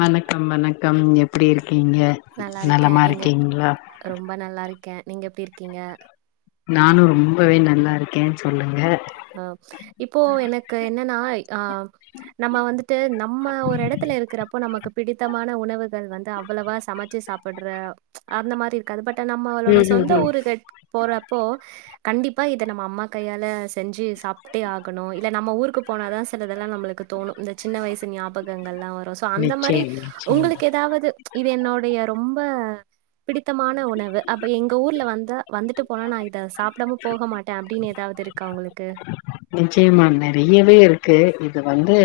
வணக்கம் வணக்கம் எப்டி இருக்கீங்க நல்லா இருக்கே நலமா நீங்க நல்லா இருக்கீங்களா ரொம்ப நல்லா இருக்கே நீங்க எப்டி இருக்கீங்க நானு நானும் ரொம்பவே நல்லா இருக்கே சொல்லுங்க அ இப்போ எனக்கு என்னன்னா ஆ நம்ம வந்துட்டு ந நம்ம ஒரு எடத்துல இருக்கிறப்போ நமக்கு பிடித்தமான உணவுகள் வந்து அவ்ளோவா சமச்சி சாப்புட்ற அந்த மாரி இருக்காது பட் நம்மளோட ம் ம் சொந்த ம் ஊருக்கு போறப்போ கண்டிப்பா இத நம்ம அம்மா கையால செஞ்சி சாப்டேஆகணோ இல்ல நம்ம ஊருக்கு போனா தா சிலதெல்லா நம்பளுக்கு தோணு இந்த சின்ன வயசு ஞாபகங்கள்லா வரு சோ அந்த மாரி நிச்சயம் நிச்சயம் உங்களுக்கு ஏதாவது இது என்னோடைய ரொம்ப பிடித்தமான உணவு அப்ப எங்க ஊர்ல வந்து வந்துட்டு போனா நா இத சாப் டாம போக மாட்டே அப்டின்னு ஏதாவது இருக்கா உங்களுக்கு நிச்சயமா நெறியவே இருக்கு இது வந்து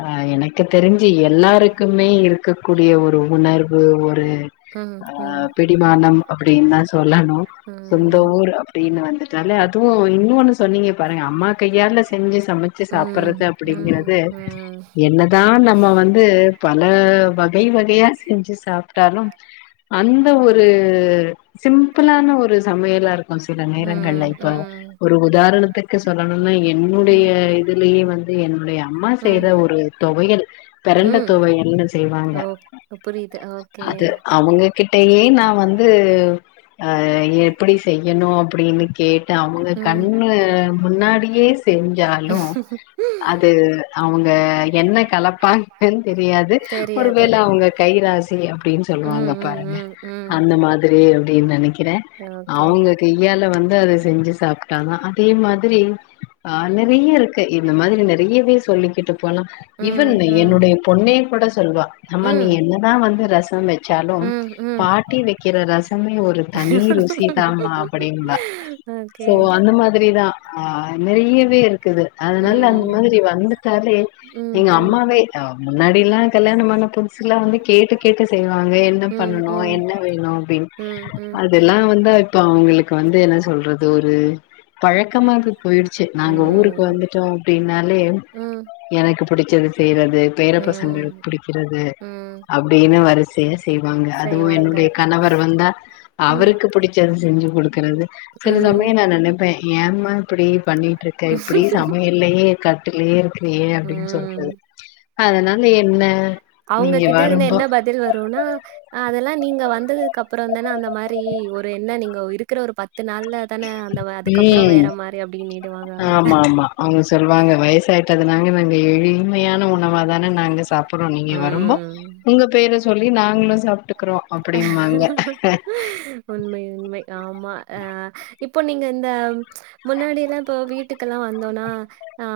ஆ எனக்கு தெரிஞ்சி எல்லாருக்குமே இருக்க கூடிய ஒரு உணர்வு ஒரு ம், அ ஆ ம், பிடிமானம் அப்டின் தா சொல்லனும் சொந்த ம். ஊர் அப்டீன்னு வந்துட்டாலே அதுவு இன்னோன்னு சொன்னீங்க பாருங்க அம்மா இது ஏன்டா செஞ்சு சமைச்சு ம், சாப்டுறது ம், ம், அப்டிங்கறது ம், என்னதா நம்ம வந் ந்து பல வகை வகையா செஞ்சு சாப்ட்டாலும் அந்த ஒரு சிம்பிளான ஒரு சமையலார் ஒரு சில நேரங்கள்ல ம், இப்ப ஒரு உதாரணத்துக்கு சொல்லணும்னா என்னுடைய ம், இதுலயே வந் து என்னுடைய அம்மா செய்த ம், ஒரு தொவயல் பெரண்ட தொவையல்னு செய்வாங்க புரிது ஓகே அவங்ககிட்டயே நான் வந்து ஆ எப்டி செய்யணும் அப்டின்னு கேட்டு அவுங்க ம். கண்ணு முன்னாடியே செஞ்சாலும் அது அவுங்க என்ன கலப்பாங்கன்னு தெரியாது தெரியாது ஒருவேள அவுங்க கைராசி அப்டின்னு ம் சொல்லுவாங்க ம் பாருங்க ம் ம் அந்த மாதிரி அப்டி இப்டின்னு நினைக்கிறேன் ஓகே அவுங்க கையால வந்து அத செஞ்சு சாப்ட்டாதான் அதே மா திரி ஆ நறைய இருக்கு இந்த மாதிரி நறையாவே சொல்லிக்கிட்டு போலாம் இவன் ம் ம் என்னுடைய பொண்ணே கூட சொல்லுவா அம்மா நீ ம் என்னதான் வந்து ரசம் வச்சாலும் ம் ம் பாட்டி வைக்கிற ரசமே ஒரு தனி ருசிதாம்மா அப்டிம்பா ஓகே சோ அந்த மாதிரிதான் ஆ நிறையவே இருக்குது அதனால நமக்கு ம் அந்த மாதிரி வந்துட்டாலே ம் எங்க ம் அம்மாவே முன்னாடி எல்லாம் கல்யாணமான புதுசுல எல்லாம் வந்து கேட்டு கேட்டு செய்வாங்க என்ன ம் பண்ணனும் ம் என்ன வேணும் அப்டின் ம் ம் அதெல்லாம் வந்தா இப்ப அவங்களுக்கு வந்து என்ன சொல்றது ஒரு பழ பழக்கமாவே போயிடுச்சு நாங்க ஊருக்கு ம் வந்துட்டோம் அப்டின்னாலே ம் எனக்கு பிடிச்சது செய்றது பேர பசங்களுக்கு ம் புடிக்கிறது ம் அப்டின்னு வரி ஸ்சையா செய்வாங்க அதும் செய்வாங்க என்னோட கணவர் வந்தா ம் அவருக்கு புடி ச்சத செஞ்சு கொடுக்கறது சில ம் சமயம் நான் நினைப்பேன் ஏம்மா அப்டியே பண்ணிட்டு இருக்க இப்டி சமையலையே கட்டுலேயே இருக்கிறயே அப்டின்னு சொல்ட்டு நீங்க அவுங்ககிட்ட இருந்து வரும்போ என்ன பதில் வரும்னா அதெல்லாம் நீங்க வந்ததுக்கு அப்பறம் தானே அந்த மாரி ஒரு என்ன நீங்க இருக்கிற ஒரு பத்து நாள்ல த்தன அந்த அதுக்கப்பறம் ம் வேற மாரி அப்டின்னிடுவாங்க அவங்க அவுங்க சொல்லுவாங்க வயசாயிட்டதுனால நாங்க எளிமையான உணவாதான நாங்க சாப்புறோ நீங்க வரும்போ ம் உங்க பேர சொல்லி நாங்ளு சாப்ட்டுக் க்றோ அப்டிம்பாங்க உண்மை உண்மை ஆமா ஆ இப்போ நீங்க இந்த முன்னாடி எல்லா இப்போ வீட்டுக்கெல்லா வந்தோனா ஆ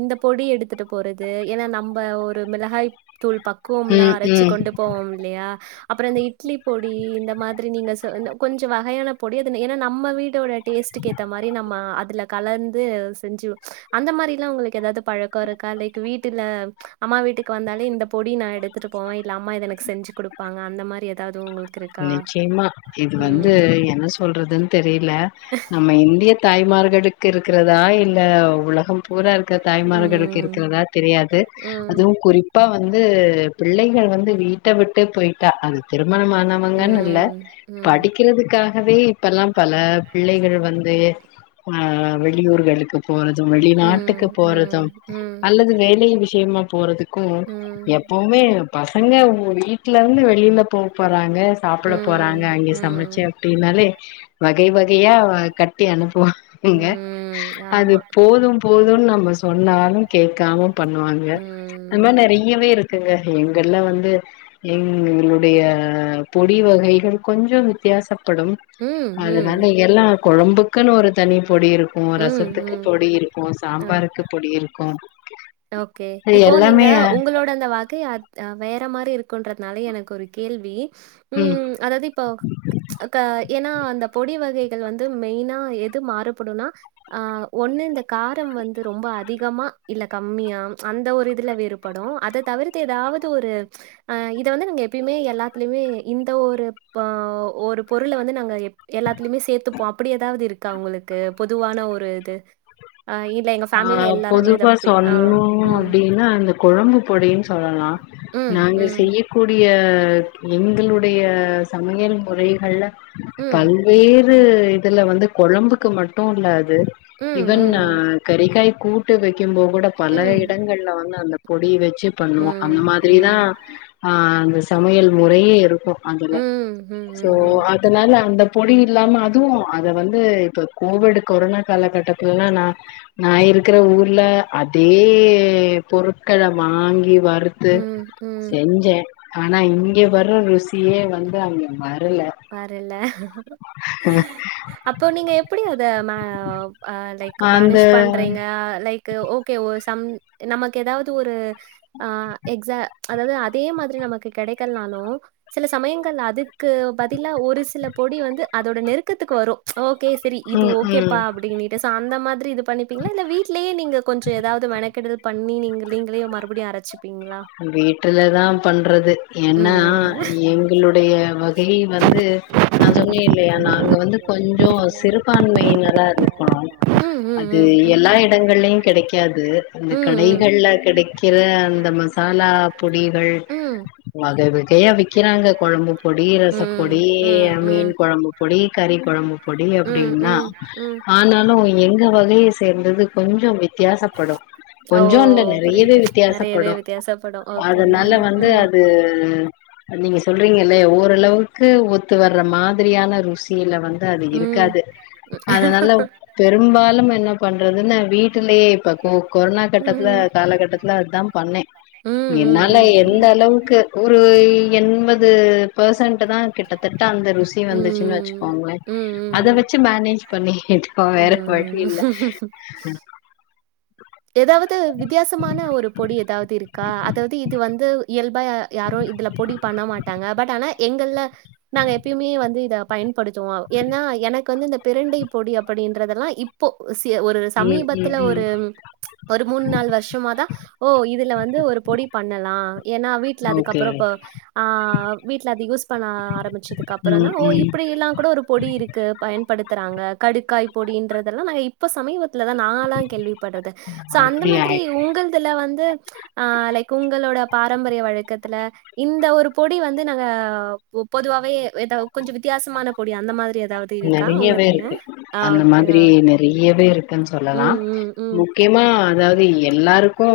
இந்த பொடி எடுத்துட்டு போறது எனா நம்ப ஒரு மிளகாய்த்தூள் பக் கோம்லா ம் அரச்சி ம் கொண்டு போவோம் இல்லையா அப்றோ அந்த இட் ட்லி பொடி இந்த மாதிரி நீங்க சொ ன கொஞ்ச வகையானப் பொடி அதுன எனா நம்ம வீட்டோட டேஸ்டுக்கு ஏத்த மாரி நம்ம அதுலக் கலந்து செஞ்சுவோ அந்த மாரிலா உங்குளுக்கு எதாது பழக்கோ இருக்கா லைக் வீட்டுல அம்மா வீட்டுக்கு வந்தாலே இந்தப் பொடி நா எடுத்துட்டு போவே இல்ல அம்மா இத எனக்கு செஞ்சு குடுப்பாங்க அந்த மாரி எதாவ்து உங்ளுக் நிச்சயமா இது வந்து என்ன சொல்றதுன் தெரில நம்ம இந்தியத் தாய்மார்களுக்கு இருக்கிறதா இல்ல உலகம் பூரா இருக்க ம் தாய்மார்களுக்கு ம் இருக்கிறதாத் தெரியாது ம் ம் ம் அதுவு குறிப் இப்ப வந்து பிள்ளைகள் வந்து வீட்ட விட்டு போயிட்டா அது திருமணமானம் னங்னுல்ல ம் ம் படிக்கில் இதுக்காகவே இப்பலாம் பல பிள்ளைகள் வந்து ஆ வெளியூர்களுக்கு போறது வெளிநாட்டுக்குப் போறதும் அல்லது வேலை விஷ்யமா போறதுக் க்கு எப்பவுமே பசங்க வு வீட்லருந்து வெளிலப் போப் போறாங்கச் ம் சாப்பிட போறாங்க ம் அங்கே ம் சமைச்சே அப்டினாலே வகை வகையா கட்டி அனுப்புவாங்க ம் அது ஆமா போதும் போதுன் நம்ம சொன்னாலும் கேக்காம பண்ணுவாங்க ம் அந் மாரி நெறைய் யவே இருக்குங்க எங்கல்லா வந்து எங்களுடைய பொடி வகைகள் கொஞ்சம் வித்தியாசப்படும் ம் அதனால ம் எல்லா கொழம்புக்குனு ஒரு தனி பொடி இருக்கு ம் ரசத்துக்கு ம் பொடி இருக்கு ஆ சாம்பாருக்குப் பொடி இருக்கு ஓகே... அது இப்போ நீங்க எல்லாமே உங்களோட் டந்த வகை அத் அ வேற மாரி இருக்குன்றதனால எனக்கு ஒரு கேள்வி. ம்.... அதாவது இப்போ க எனா அந்தப் பொடி வகைகள் வந்து மெய்னா எது மாறுபடுன்னா அ ஒன்னு இந்த காரம் வந்து ரொம்ப அதிகமா, இல்லக் கம்மியா அந்த ஒரு இதுல வேறுபடு அதத் தவிர்த்து எதாவது ஒரு... அ இத வந்து நாங்க எப்பியுமே எல்லாத்லியுமே இந்த, ஒருப்ப ஒருப் பொருள வந்து நாங்க எப் எல்லாத்லியுமே சேத்துப்போ அப்டி எதாவது இருக்கா உங்களுக்கு பொதுவான ஒரு இது. [inaudible] ஆ இல்ல எங்க ஃபேமிலில எல்லாருமே இதப்.. சொன்னோ அப்டினா அந்த கொழம்பு பொடின் சொல்லலா ம் நாங்க ம் செய்யக் கூடிய எங்களுடைய சமையல் முறைகள்ல ம் பல் வேறு இதுல வந்து கொழம்புக்கு மட்டு இல்ல அது ம் ஈவன் ம் ம் கறிகாய் கூட்டு வைக்கும்போ கூடப் பல ம் இடங்கள்ல வந்து அந்தப் பொடி வச்சுப் ம் ம் பண்ணுவோ அந்த ம் மாதிரிதா ம் ஆ அந்த சமையல் முறையே இருக்கு அதுல ம் சோ ம் அதனால அந்தப் பொடி இல்லாம அதுவு அத வந்து இப்ப கோவிடு கொரோனா காலகட்டத்துல்லா நா நா இருக்கிற ஊர்ல அதே பொருட்கள வாங்கி வறுத் து ம் ம் செஞ்சே ஆனா இங்க வர்ற ருசியே வந்து அங்க வரல வரல... அப்போ நீங்க எப் எப்படி அத ம அ லைக் அந்த மனேஜ் பண்றீங்க லைக் கு ஓகே ஓ சம் நமக்கு ஏதாவது ஒரு ஆ எக்ச அதாவது அதே மாதிரி நமக்கு கெடைக்கல்னாலு சில சமயங்கள் அதுக்கு பத் திலா ஒரு சில பொடி வந்து அதோட நெருக்கத்துக்கு வரு ஓகே சரி இது ம் ஓகேப்பா ம் அப்டின்னிட் சோ அந்த மாதிரி இது பண்ணப்பீங்களா இல்ல வீட்லயே நீங்க கொஞ்சோ ஏதாவது மெனக்கெடுதுதல் பண் னி நீங்க நீங்களே மறுபடியு அரச்சு வீட்டுல தா பண்றது ம் ஏன்னா நானு. எங்களுடைய வகையே வந்து நா சொன்னே இல்லையா நாங்க வந்து கொஞ்சோ சிறுபான்மையினரா இருக்கோ ம் ம் அது ம் ம். எல்லா இ இடங்கள்ளயு கடைக்காது அந்த ம் இந்த ம். கடைகள்ல கிடைக்கிற அந்த மஸ் மசாலா ‌பொடிகள் ம். வகை வகையா விக்கிறாங்க கொழம்புக் பொடி ம் ரசப்பொடி ம் மீன் ம். கொழம்பு பொடி கறி கொழம்பு பொடி ம் ம் அப்டின்னா ம். ஆனாலு எங்க வகையை சேர்ந்தது கொஞ்சோ வித் வித்தியாசப்படு கொஞ்சோ இல்ல நெறையவே புரியுது நெறையவே வித்தியாசப்படு வித்தியாசப்படு ஓ ஆ அதனால வந்து ம் அது து நீங்க சொல்றீங்கல்ல ஓரளவுக்கு ஒத்து வர்ற மாதிரியான ருசி யில வந்து அது ம் இருக்காது அதனால பெரும்பாலும் என்ன பண்றதுன்ன வீட்டுலயே இப்ப‌ கொ கொரோனா கட்டத்துல ம் காலகட்டத்துல அதா பண்ணே ம் ம் என்னால ம் ம் எந்த அளவுக்கு ஒரு எண்பது பெர்சன்டு தா கிட்டத்தட்ட அந்த ருசி வந்துச்சுன் வச்சுக்கோங்கள ம் அத ம் வச்சு மனேஜ் பண்ணிட்டுகிட்டோ வேற ம் வழி ம் ம் இல்ல எதாவது வித்தியாசமான ஒரு பொடி எதாவது இருக்கா அதாது இது வந்து இயல்பா யாரு இதுல பொடி பண்ண மாட்டாங்க பட் ஆனா எங்கல்ல நாங்க எப்பயுமே வந்து இத பயன்படுத்துவோ ஏன்னா எனக்கு வந்து இந்த பிரண்டை பொடி அப்டின்றதெல்லா இப் போ சி ஒரு ம் ம் சமீபத்துல ஒரு ம் ஒரு மூணு நால் வருஷமாதா ஓ இதுல வந்து ஒரு பொடி பண்ணலா ஏன்னா வீட்ல ஓகே அதுக்கப்புறோ இப்போ ஆ வீட்ல அது யூஸ் பண்ண ஆரம்பிச்சதுக்கு அப்புறோ தா ம் ஓ ம் இப்படி எல்லா கூட ஒரு பொடி இருக்கு பயன்படுத்துறாங்க கடுக்காய் பொடின்றதெல்லா நா இப்ப சமீபத் டுல தா நாலா கேள்விப்படுறது சோ அந்த அப்படியா மாதிரி உங்கள்துல வந்து ஆ லைக் உங்களோட பாரம்பரிய வழக்கத்துல இந்த ஒரு பொடி வந்து நாங்க பொதுவாவே ஏதா கொஞ்சோ வித்யாசமான பொடி அந்த மாரி ஏதாவது இருக்கா நெறையவே உங்கதுல? இருக்கு ஆ அந்த ஓகே. மாதிரி நெறையவே இருக்குன் சொல்லலா ம், ம், ம். மு முக்கியமா அதாவது எல்லாருக்கு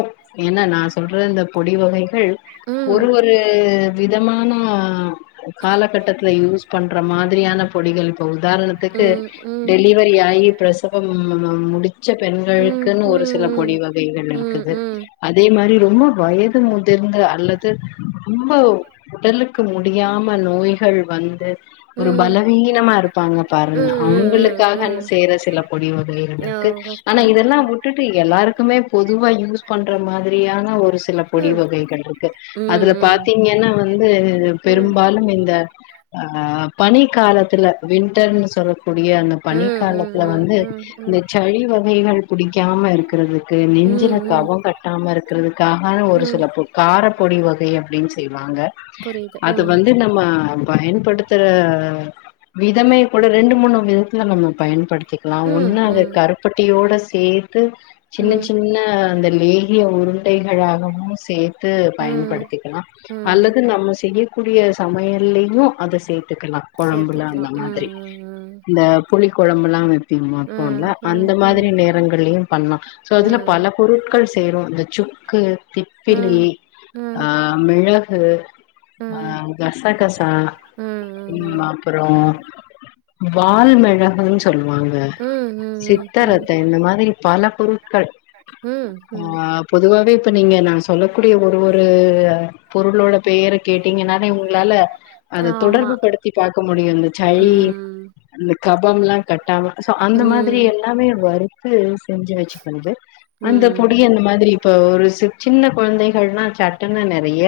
ஏன்னா நா சொல்ற இந்த பொடி வகைகள் ம் ஒரு ஒரு விதமான காலகட்டத்துல யூஸ் பண்ற மாதிரியான பொடிகள் இப்ப உதாரணத்துக்கு ம் ம் டெல்லி வரி ஆகி பிரசவம் முடித் ச்ச ம் பெண்களுக்குன்னு ஒரு சில பொடி ம் வகைகள் ம் இருக்குது ம் அதே மாரி ரொம்ப வயது முதிர்ந்த அல்லது ரொம்ப உடலுக்கு முடியாம நோய்கள் வந்து ஒரு ம் பலவீனமா இருக் ப்பாங்க பாருங்க அவங்களுக்காக அந்த செய்ற சில பொடி வகைகள் இருக்கு ஆனா இதெல்லா மு விட்டுட்டு எல்லாருக்குமே பொதுவா யூஸ் பண்ற மாதிரியான ஒரு சில பொடி வகைகள் இருக்கு அதுல வகைகள் பாத்தீங்கன்னா வந்து வந்து ம் பெரும்பாலும் இந்த ஆ பனி காலத்துல வின்டர்னு சொல்லக்கூடிய அந்த பனி காலத்துல வந்து இந்த வந்து சளி வகைகள் புடிக்காம இருக்கிறதுக்கு ம் நெஞ்சில ம் கவொ கட்டாம இருக் கிறதுக்காக ஒரு ம் சில காரப்பொடி வகை அப்டின் செய்வாங்க புரியுது அது ம் வந்து நம்ம பயன்படுத்துற விதமே கூட ரெண்டு மூணு விதத்துல நம்ம பயன்படுத்திக்கலாம் ம் ஒன்னு அத ம் கரு பட்டியோட சேத்து சின்ன ம் சின்ன அந்த லேகிய உருண்டைகளாகவு சேத்து ம் பயன்படுத்திக்கலா ம் அல்லது நம்ம செய்யக்கூடிய சமையல்லயு அத சேத்துக்கலா சேத்துக்கலா குழம்புலல்லா ம் நன்றி ம் இந்த புளி குழம்புலா வைப்பிமா ம் ஃபோன்ல அந்த ம் ம் மாரி நேரங்கள்லயு பண்லா சோ இதுல ம் பல பொருட்கள் சேரு இந்த சுக்கு திப்பிலி ம் ம் ம் ம் ஆ மிளகு ஆ கசகசா ம் ம் ம் ம் அப்பறோ வால்மிளகுனு சொல்வாங்க ம் சித்தரத்தை இந்த மாதிரி பல பொருட்கள் ஆ ம்ம் பொதுவாவே இப்ப நீங்க நா சொல்லக்கூடிய ஒரு ஒரு பொருளோட பெயர கேட்டீங்கனாலே உங்களால அத ஆமா தொடர்பு படுத்தி பாக்க முடியனு சளி ம் இந்த கபம்லா கட்டாம சோ ம் அந்த மாதிரி ம் எல்லாமே வறுத்து செஞ்சு வச்சிக்றது ம் இந்த மாதிரி இப்ப ஒரு சி சின்ன குழந்தைகள்னா சட்டுனு‌ நெறைய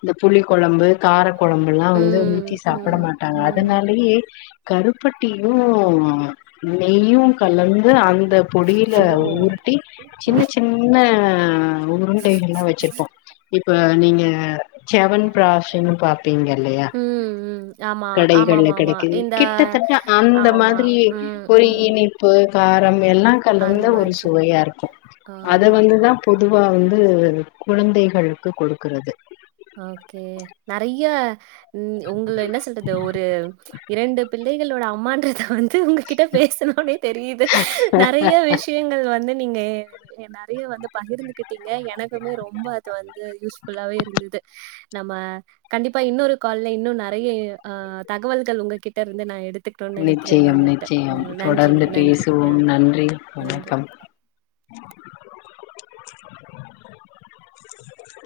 இந்த புளி கொழம்பு கார கொழம்புலா வந்து ஊத்தி ம் சாப்பிட ம் மாட்டாங்க அதனால நெய்யி கருப்பட்டியு நெய்யு கலந்து அந்த பொடியில ஊருட்டி சின்ன சின்ன உருண்டைகளா வச்சிருப்போ இப்ப நீங்க செவன் பிராஷ்ன் பாப்பீங்க இல்லையா ம் ம் ஆமா கடைகள்ல ஆமாமாமா கிடைக்குது இந்த கிட்டத்தட்ட அந்த ஆமா மாதிரி ம் ஒரு ம் இனி ப்பு காரம் அந்த எல்லாங்கலந்த ஒரு மாதிரி சுவையா இருக்கு ஆ அத வந்துதா பொதுவா வந்து குழந்தைகளுக்கு கொடுக்கறது ஓகே நறைய ம் உங்ள என்ன சொல்றது ஒரு இரண்டு பிள்ளைகளோட அம்மான்றத வந்து உங்க கிட்ட பேசுனோனே தெரியுது நெறைய விஷ் யங்கள் வந்து நீங்க எ நெறைய வந்து பகிர்ந்துகிட்டீங்க எனக்குமே ரொம்ப அது வந்து யூஸ்ஃபுல்லாவே இருந்தது நம்ம கண்டிப்பா இன்னொரு கால்ல இன்னு நெறைய ஆ தகவல்கள் உங்ககிட்ட இருந்து நா எடுத் நிச்சயம் நிச்சயம் நன்றிங்க, தொடர்ந்து நன்றி. அ பேசுவோம் நன்றி நன்றி. வணக்கம்